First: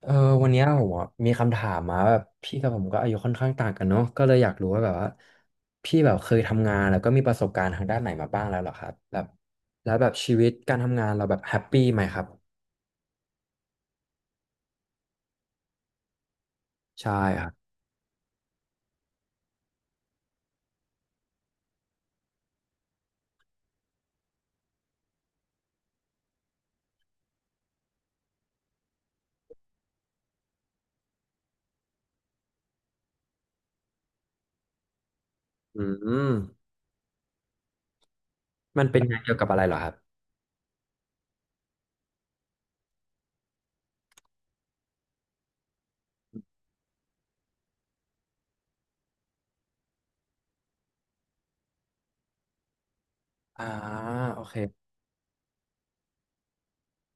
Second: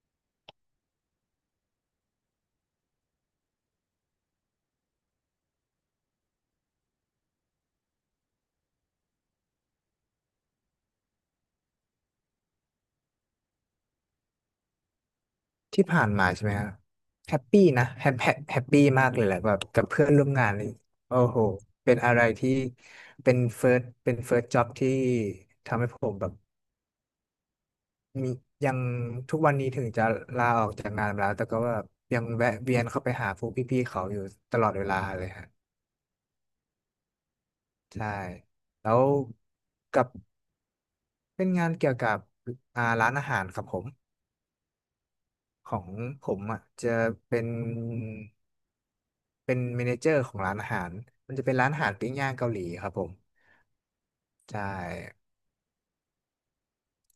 เออวันเนี้ยผมอะมีคำถามมาแบบพี่กับผมก็อายุค่อนข้างต่างกันเนาะก็เลยอยากรู้ว่าแบบว่าพี่แบบเคยทำงานแล้วก็มีประสบการณ์ทางด้านไหนมาบ้างแล้วเหรอครับแบบแล้วแบบชีวิตการทำงานเราแบบแฮปปี้ไหมครับที่ผ่านมาใช่ไหมครับใช่แฮคปรัปี้บนะแฮปปี้มากเลยแหละแบบกับเพื่อนร่วมงานเลยโอ้โหเป็นอะไรที่เป็นเฟิร์สจ็อบที่ทำให้ผมแบบมียังทุกวันนี้ถึงจะลาออกจากงานมาแล้วแต่ก็แบบยังแวะเวียนเข้าไปหาพวกพี่ๆเขาอยู่ตลอดเวลาเลยฮะอืมใช่มันแล้เป็นวงานเกี่ยวกับอะไรเหรอครับกับเป็นงานเกี่ยวกับร้านอาหารครับผมของผมอ่ะจะเป็น เป็นเมเนเจอร์ของร้านอาหาร มันจะเป็นร้านอาหารปิ้งย่างเกาหลีครับผมอ่าโอเค ใช่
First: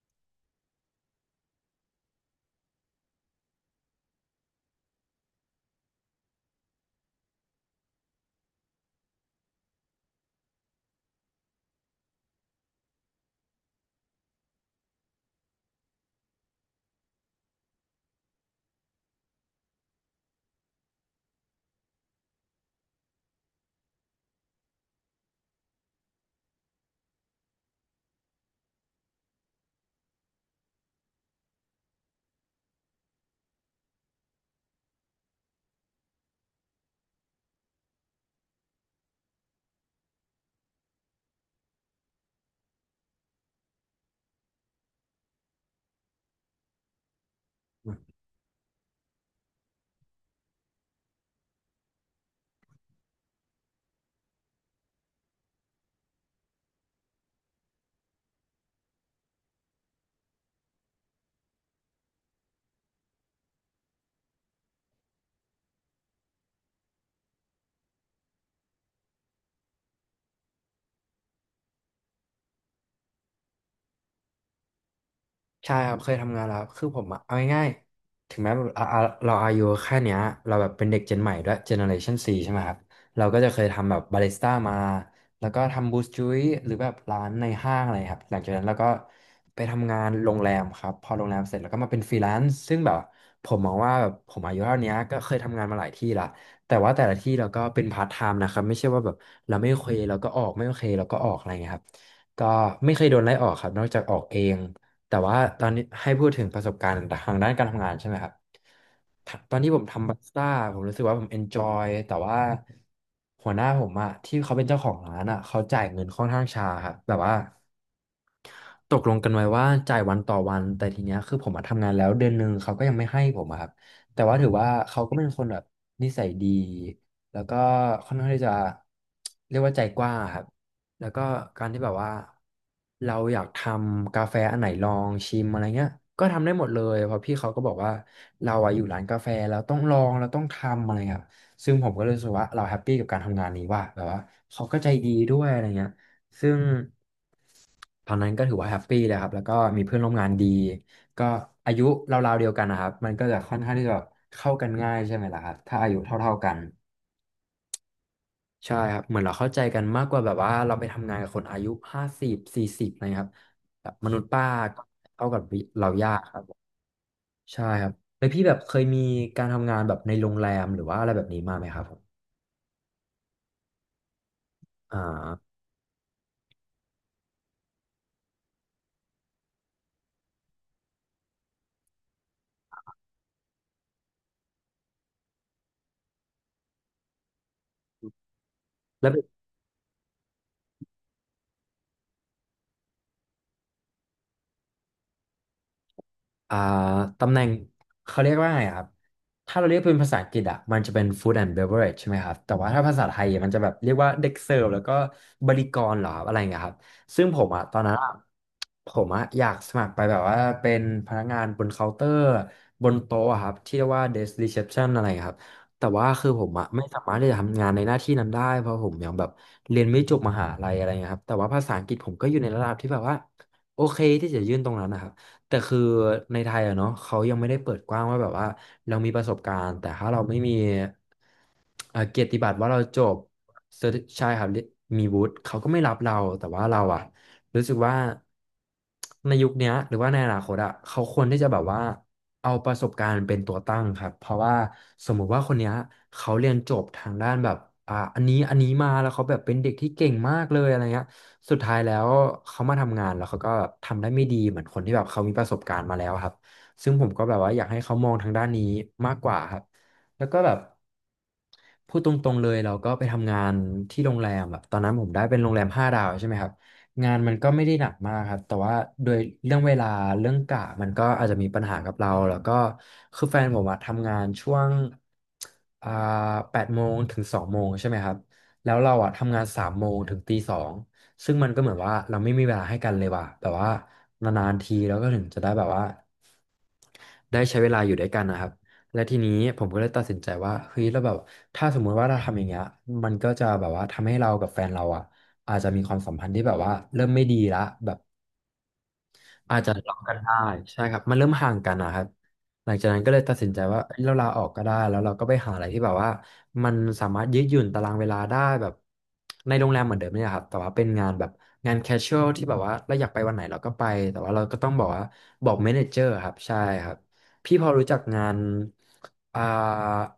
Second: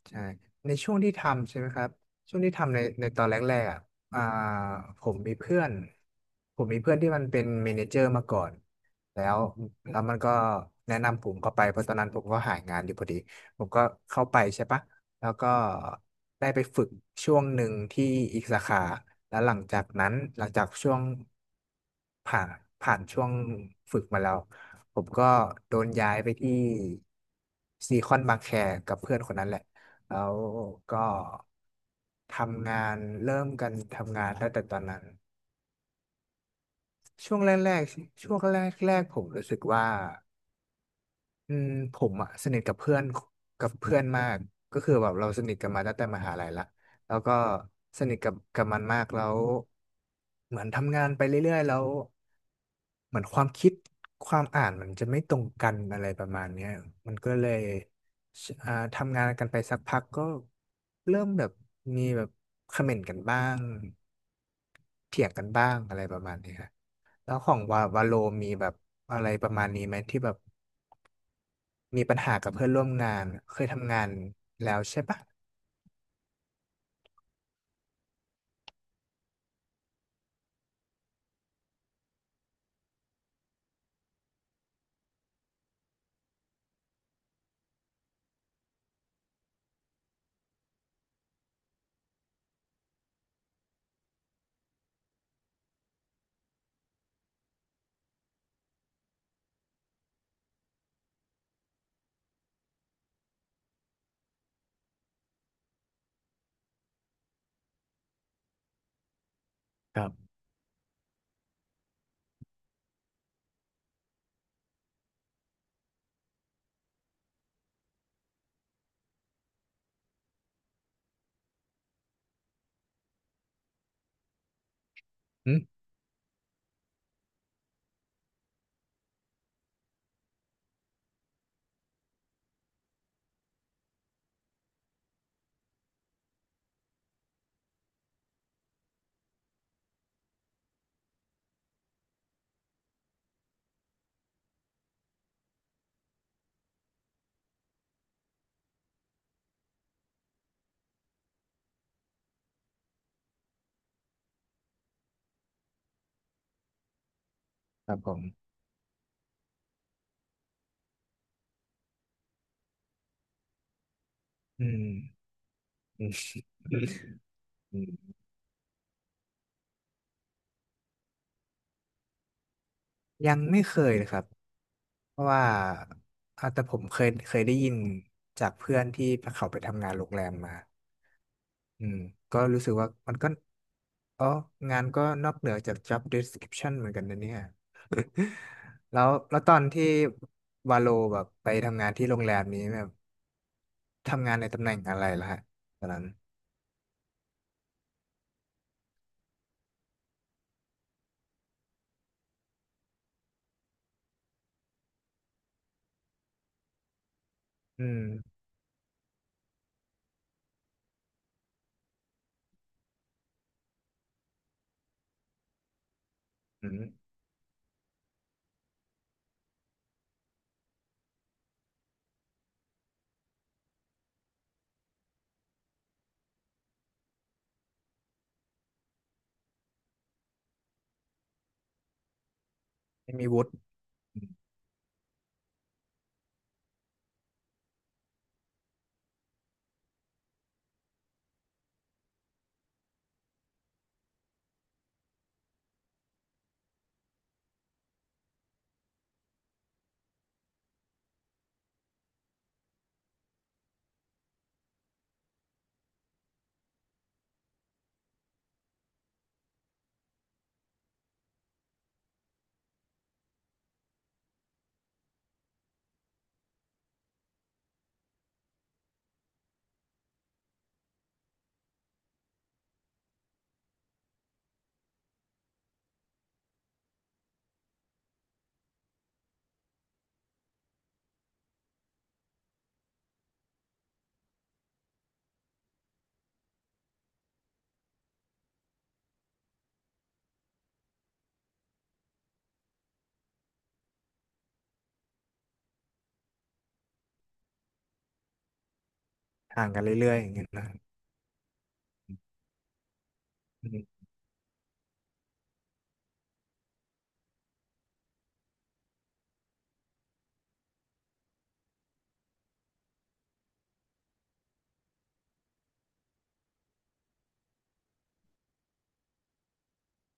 ใช่ในช่วงที่ทำใช่ไหมครับ ช่วงที่ทำในตอนแรกๆอ่ะอ่าผมมีเพื่อน ผมมีเพื่อนที่มันเป็นเมเนเจอร์มาก่อน แล้วแล้วมันก็แนะนำผมเข้าไปเพราะตอนนั้นผมก็หางานอยู่พอดีผมก็เข้าไปใช่ปะแล้วก็ได้ไปฝึกช่วงหนึ่งที่อีกสาขาแล้วหลังจากนั้นหลังจากช่วงผ่านผ่านช่วงฝึกมาแล้วผมก็โดนย้ายไปที่ซีคอนบางแคกับเพื่อนคนนั้นแหละ แล้วก็ทำงานเริ่มกันทำงานตั้งแต่ตอนนั้นช่วงแรกๆช่วงแรกผมรู้สึกว่าอืมผมอะสนิทกับเพื่อนมากก็คือแบบเราสนิทกันมาตั้งแต่มหาลัยละแล้วก็สนิทกับมันมากแล้วเหมือนทำงานไปเรื่อยๆแล้ว เหมือนความคิดความอ่านมันจะไม่ตรงกันอะไรประมาณเนี้ยมันก็เลยทำงานกันไปสักพักก็เริ่มแบบมีแบบคอมเมนต์กันบ้างเถียงกันบ้างอะไรประมาณนี้ครับแล้วของวาโลมีแบบอะไรประมาณนี้ไหมที่แบบมีปัญหากับเพื่อนร่วมงานเคยทำงานแล้วใช่ปะใช่ครับเคยทำงานแล้วคือผมอะเอาง่ายๆถึงแม้แบบอ่ะเราอายุแค่เนี้ยเราแบบเป็นเด็กเจนใหม่ด้วยเจเนอเรชันซีใช่ไหมครับเราก็จะเคยทำแบบบาริสต้ามาแล้วก็ทำบูสจุยหรือแบบร้านในห้างอะไรครับหลังจากนั้นเราก็ไปทำงานโรงแรมครับพอโรงแรมเสร็จแล้วก็มาเป็นฟรีแลนซ์ซึ่งแบบผมมองว่าแบบผมอายุเท่านี้ก็เคยทำงานมาหลายที่ละแต่ว่าแต่ละที่เราก็เป็นพาร์ทไทม์นะครับไม่ใช่ว่าแบบเราไม่โอเคเราก็ออกไม่โอเคเราก็ออกอะไรเงี้ยครับก็ไม่เคยโดนไล่ออกครับนอกจากออกเอง แต่ว่าตอนนี้ให้พูดถึงประสบการณ์ทางด้านการทำงานใช่ไหมครับตอนที่ผมครัทำบบาริสต้าผมรู้สึกว่าผมเอนจอยแต่ว่าหัวหน้าผมอะที่เขาเป็นเจ้าของร้านอะเขาจ่ายเงินค่อนข้างช้าครับแบบว่า ตกลงกันไว้ว่าจ่ายวันต่อวันแต่ทีเนี้ยคือผมมาทำงานแล้วเดือนหนึ่งเขาก็ยังไม่ให้ผมอะครับแต่ว่าถือว่าเขาก็เป็นคนอืแบบมนิสัยดีแล้วก็ค่อนข้างที่จะเรียกว่าใจกว้างอะครับแล้วก็การที่แบบว่าเราอยากทำกาแฟอันไหนลองชิมอะไรเงี้ยก็ทำได้หมดเลยเพราะพี่เขาก็บอกว่าเราอะอยู่ร้านกาแฟแล้วต้องลองเราต้องทำอะไรครับซึ่งผมก็เลยรู้สึกว่าเราแฮปปี้กับการทำงานนี้ว่าแบบว่าเขาก็ใจดีด้วยอะไรเงี้ย ซึ่งตอนนั้นก็ถือว่าแฮปปี้เลยครับแล้วก็มีเพื่อนร่วมงานดีก็อายุราวๆเดียวกันนะครับมันก็จะค่อนข้างที่จะแบบเข้ากันง่ายใช่ไหมล่ะครับถ้าอายุเท่าๆกันครับผมใช่ครับเหมือนเราเข้าใจกันมากกว่าแบบว่าเราไปทำงานกับคนอายุ5040อะไรครับแบบมนุษย์ป้าอืก็มเข้ากับเราอืยากม ครับผมใช่ครับ แล้วพี่แบบเคยมีการทำงานแบบในโรงแรมหรือว่าอะไรแบบนี้มาไหมครับผมยังไม่เคยเลยครับ อ่เพราะว่าา อ่ะแต่ผมเคยได้ยินจากเพื่อนที่เขาไปทำงานโรงแรมมาอืมก็รู้สึกว่ามันก็อ๋องานก็นอกเหนือจาก job description เหมือนกันนะเนี่ย แล้วตอนที่วาโลแบบไปทำงานที่โรงแรมนี้แบบทำงานในตำแหน่งอะไรล่ะฮะตอนนั้นอ่าตำแหน่งเขาเรียกว่าไงอะครับถ้าเราเรียกเป็นภาษาอังกฤษอ่ะมันจะเป็น food and beverage ใช่ไหมครับแต่ว่าถ้าภาษาไทยอะมันจะแบบเรียกว่าเด็กเสิร์ฟแล้วก็บริกรเหรอครับอะไรอย่างเงี้ยครับซึ่งผมอ่ะตอนอืนั้นอะมผมอ่ะอยากสมัครไปแบบว่าเป็นพนักงานบนเคาน์เตอร์บนโต๊ะอะครับที่เรียกว่า desk reception อะไรอย่างเงี้ยครับแต่ว่าคือผมอ่ะอืไม่สามามรถที่จะทำงานในหน้าที่นั้นได้เพราะผมยังแบบเรียนไม่จบมหาลัยอะไรอย่างเงี้ยครับแต่ว่าภาษาอังกฤษผมก็อยู่ในระดับที่แบบว่าโอเคที่จะยื่นตรงนั้นนะครับ แต่คือในไทยอะเนาะเขายังไม่ได้เปิดกว้างว่าแบบว่าเรามีประสบการณ์แต่ถ้าเราไม่มีเกียรติบัตรว่าเราจไม่บมีวุฒิเซอร์ใช่ครับมีวุฒิเขาก็ไม่รับเราแต่ว่าเราอะรู้สึกว่าในยุคเนี้ยหรือว่าในอนาคตอะเขาควรที่จะแบบว่าเอาประสบการณ์เป็นตัวตั้งครับเพราะว่าสมมุติว่าคนเนี้ยเขาเรียนจบทางด้านแบบอันนี้มาแล้วเขาแบบเป็นเด็กที่เก่งมากเลยอะไรเงี้ย สุดท้ายแล้วเขามาทำงานแล้วเขาก็ทำได้ไม่ดีเหมือนคนที่แบบเขามีประสบการณ์มาแล้วครับซึ่งผมก็แบบว่าอยากให้เขามองทางด้านนี้มากกว่าครับแล้วก็แบบพูดตรงๆเลยเราก็ไปทำงานที่โรงแรมแบบตอนนั้นผมได้เป็นโรงแรม5 ดาวใช่ไหมครับงานมันก็ไม่ได้หนักมากครับแต่ว่าโดยเรื่องเวลาเรื่องกะมันก็อาจจะมีปัญหากับเราแล้วก็คือแฟนผมอะทำงานช่วงอ่า8 โมงถึง2 โมงใช่ไหมครับแล้วเราอะทำงาน3 โมงถึงตี 2 ซึ่งมันก็เหมือนว่าเราไม่มีเวลาให้กันเลยว่ะแบบว่านานๆทีเราก็ถึงจะได้แบบว่าได้ใช้เวลาอยู่ด้วยกันนะครับและทีนี้ผมก็เลยตัดสินใจว่าเฮ้ยแล้วแบบถ้าสมมุติว่าเราทำอย่างเงี้ยมันก็จะแบบว่าทำให้เรากับแฟนเราอ่ะอาจจะมีความสัมพันธ์ที่แบบว่าเริ่มไม่ดีละแบบ อาจห่างจะกันล็อกกัเรื่อยนๆอย่าได้งเงี้ยนะ ใช่ครับมันเริ่มห่างกันนะครับหลังจากนั้นก็เลยตัดสินใจว่าเอ้ยเราลาออกก็ได้แล้วเราก็ไปหาอะไรที่แบบว่ามันสามารถยืดหยุ่นตารางเวลาได้แบบในโรงแรมเหมือนเดิมเนี่ยครับแต่ว่าเป็นงานแบบงานแคชชวลที่แบบว่าเราอยากไปวันไหนเราก็ไปแต่ว่าเราก็ต้องบอกว่าบอกเมเนเจอร์ครับใช่ครับพี่พอรู้จักงานอ่า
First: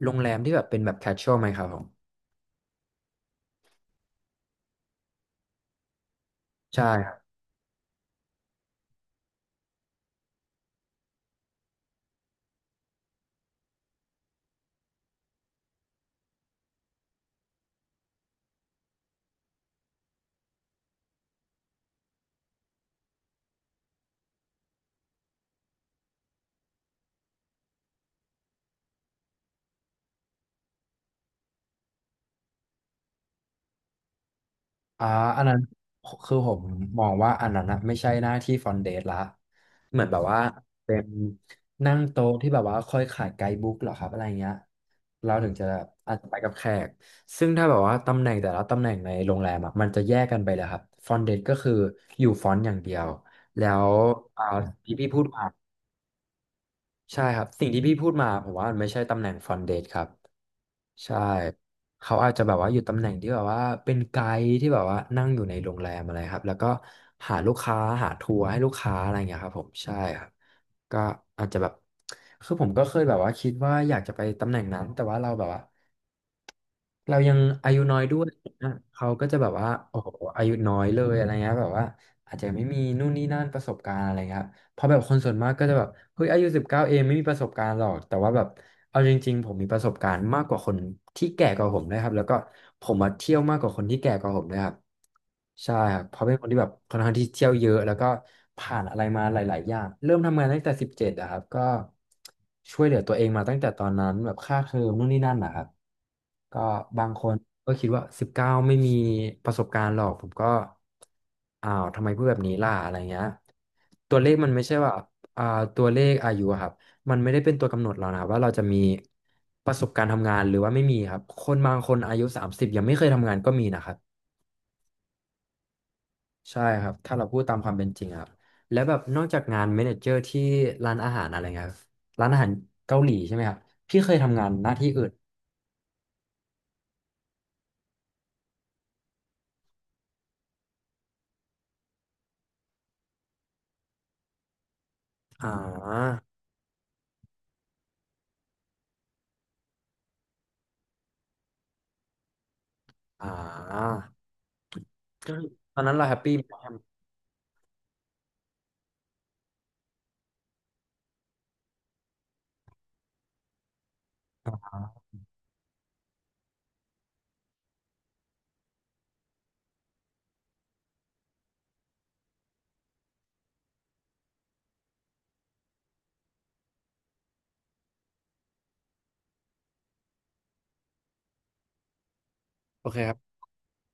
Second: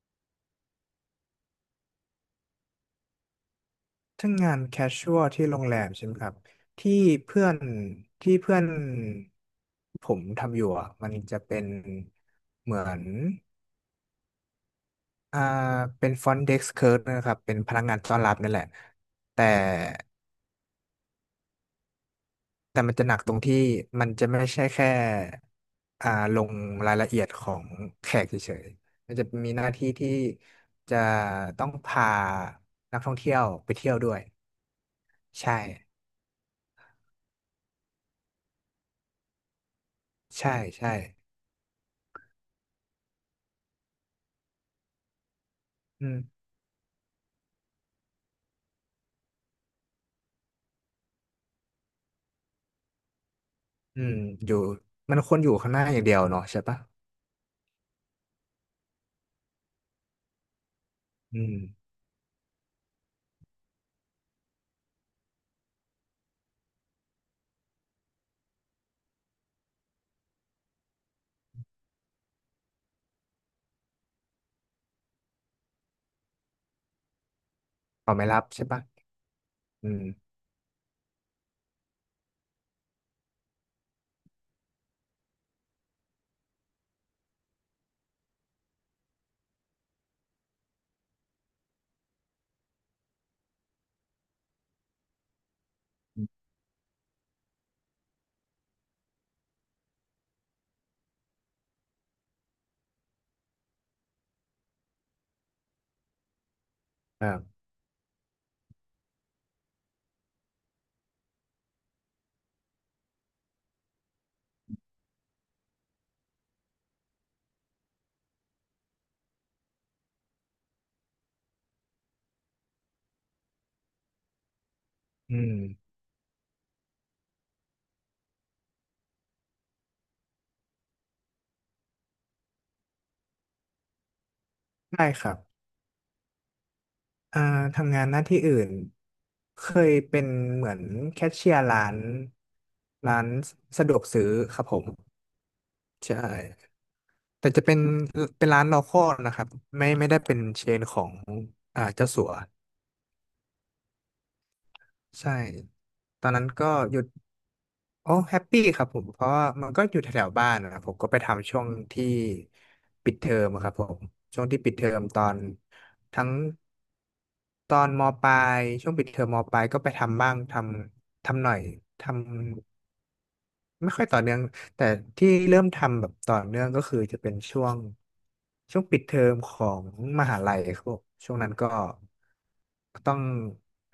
โรงแรมที่แบบเป็นแบบแคชชวลไหมครับผมทั้งงานแคชชวลที่โรงแรมใช่ไหมครับที่ใช่ เพื่อนที่เพื่อนผมทำอยู่อะมันจะเป็นเหมือนอ่าเป็นฟรอนต์เด็กซ์เคิร์ฟนะครับเป็นพนักงานต้อนรับนั่นแหละแต่แต่มันจะหนักตรงที่มันจะไม่ใช่แค่อ่าลงรายละเอียดของแขกเฉยๆมันจะมีหน้าที่ที่จะต้องพานักท่องเที่ยวไปเที่ยวด้วยอ่าอันนั้ใช่นคือผมมองว่าอันนั้นนะไม่ใช่หน้าที่ฟอนเดตละเหมือนแบบว่าใช่ใช่เป็นนั่งโต๊ะที่แบบว่าคอยขายไกด์บุ๊กเหรอครับอะไรเงี้ยเราถึงจะอือาจม จะไปกับแขกซึ่งถ้าแบบว่าตำแหน่งแต่ละตำแหน่งในโรงแรมอะมันจะแยกกันไปเลยครับฟอนเดตก็คืออยู่ฟอนต์อย่างเดียวแล้วอืมอ่าอยู่ที่พี่มัพูนดควรมา อยู่ข้างหน้าอย่างเดียวเนาะใช่ปะใช่ครับสิ่งที่พี่พูดมาผมว่ามันไม่ใช่ตำแหน่งฟรอนต์เดสครับใช่อืมเขาอาจจะแบบว่าอยู่ตำแหน่งที่แบบว่าเป็นไกด์ที่แบบว่านั่งอยู่ในโรงแรมอะไรครับแล้วก็หาลูกค้าหาทัวร์ให้ลูกค้าอะไรอย่างเงี้ยครับผมใช่ครับก็อาจจะแบบคือผมก็เคยแบบว่าคิดว่าอยากจะไปตำแหน่งนั้นแต่ว่าเราแบบว่าเรายังอายุน้อยเขาด้วไม่ยรับใช่นะปะเขาก็จะแบบว่าอืโอ้มโหอายุน้อยเลยอะไรเงี้ยแบบว่าอาจจะไม่มีนู่นนี่นั่นประสบการณ์อะไรเงี้ย เพราะแบบคนส่วนมากก็จะแบบเฮ้ยอายุสิบเก้าเองไม่มีประสบการณ์หรอกแต่ว่าแบบเอาจริงๆผมมีประสบการณ์มากกว่าคนที่แก่กว่าผมนะครับแล้วก็ผมมาเที่ยวมากกว่าคนที่แก่กว่าผมด้วยครับใช่ครับเพราะเป็นคนที่แบบค่อนข้างที่เที่ยวเยอะแล้วก็ผ่านอะไรมาหลายๆอย่างเริ่มทำงานตั้งแต่17อะครับก็ช่วยเหลือตัวเองมาตั้งแต่ตอนนั้นแบบค่าเทอมนู่นนี่นั่นนะครับก็บางคครันบก็คิดว่าสิบเก้าไม่มีประสบการณ์หรอกผมก็ อ้าวทำไมพูดแบบนี้ล่ะอะไรเงี้ยตัวเลขมันไม่ใช่ว่าอ่าตัวเลขอายุอะครับมันไม่ได้เป็นตัวกำหนดเรานะครับว่าเราจะมีประสบการณ์ทำงานหรือว่าไม่มีครับคนบางคนอายุ30ยังไม่เคยทำงานก็มีนะครับอืมใช่ครับถ้าเราพูดตามความเป็นจริงอะครับแล้วแบบนอกจากงานเมเนเจอร์ที่ร้านอาหารอะไรเงี้ยครับร้านอาหารเกาหลีใช่ไหมครับพี่เคยทำงานหน้าที่อื่ได้นครับอ่าทำงานหน้าที่อื่นเคยเป็นเหมือนแคชเชียร์ร้านสะดวกซื้อครับผมอ่ใชา่แต่จะเป็นร้าน local นะครับไม่ได้เป็นเชนของอ่าเจ้าสัวอ่าก็ใช่คือตอนนั้นเราแฮปตอนปี้นั้นไหมคก็รับหยุด โอ้แฮปปี้ครับผมเพราะว่ามันก็อยู่แถวๆบ้านนะครับผมก็ไปทำช่วงที่ปิดเทอมครับผมช่วงที่ปิดเทอมตอนทั้งตอนมปลายช่วงปิดเทอมมปลายก็ไปทำบ้างทำทำหน่อยทำไม่ค่อยต่อเนื่องแต่ที่เริ่มทำแบบต่อเนื่องก็คือจะเป็นช่วงปิดเทอมของมหาลัยครับผมช่วงนั้นก็โอเคคต้อรับ ง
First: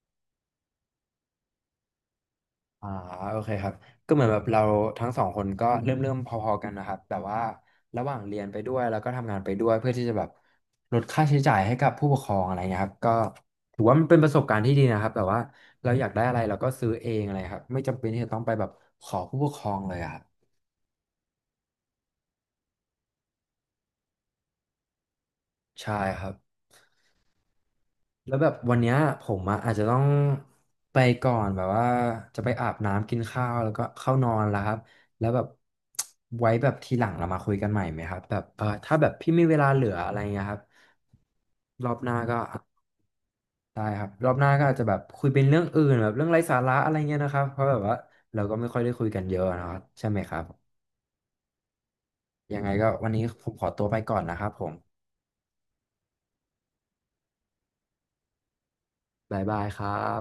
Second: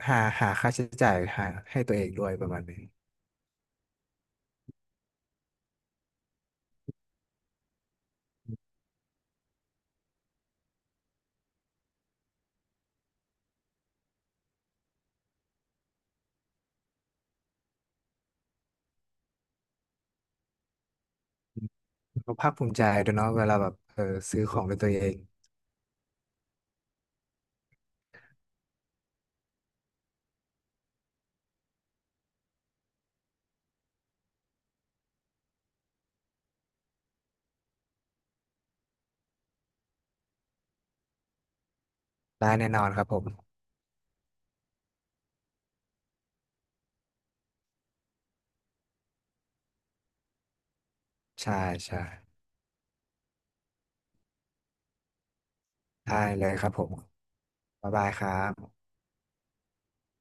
หาค่าใช้จ่ายหาให้ตัวเองด้วยประมาณนี้ อ่าโอเคครับก็เหมือนแบบเราทั้งสองคนก็อืเริ่มมเริ่มพอๆกันนะครับแต่ว่าระหว่างเรียนไปด้วยแล้วก็ทำงานไปด้วยเพื่อที่จะแบบลดค่าใช้จ่ายให้กับผู้ปกครองอะไรเงี้ยครับก็ถือว่ามันเป็นประสบการณ์ที่ดีนะครับแบบว่าเราอยากได้อะไรเราก็ซื้อเองอะไรครับไม่จำเป็นที่จะต้องไปแบบขอผู้ปกครองเลยอะครับก็ภาคภูมิใจด้วยเนาะเวลาแบบเออซื้อของด้วยตัวเองใช่ครับ แล้วแบบวันเนี้ยผมอะอาจจะต้องไปก่อนแบบว่าจะไปอาบน้ำกินข้าวแล้วก็เข้านอนแล้วครับแล้วแบบ ไว้แบบทีหลังเรามาคุยกันใหม่ไหมครับแบบเออถ้าแบบพี่มีเวลาเหลืออะไรเงี้ยครับรอบหน้าก็ได้แน่นอนครับผมได้ครับรอบหน้าก็อาจจะแบบคุยเป็นเรื่องอื่นแบบเรื่องไร้สาระอะไรเงี้ยนะครับเพราะแบบว่าเราก็ไม่ค่อยได้คุยกันเยอะนะครับใช่ไหมครับใช่ใช่ยังไงก็วันนี้ผมขอตัวไปก่อนนะครับผมได้เลยครับผมบ๊ายบายครับบ๊ายบายครับ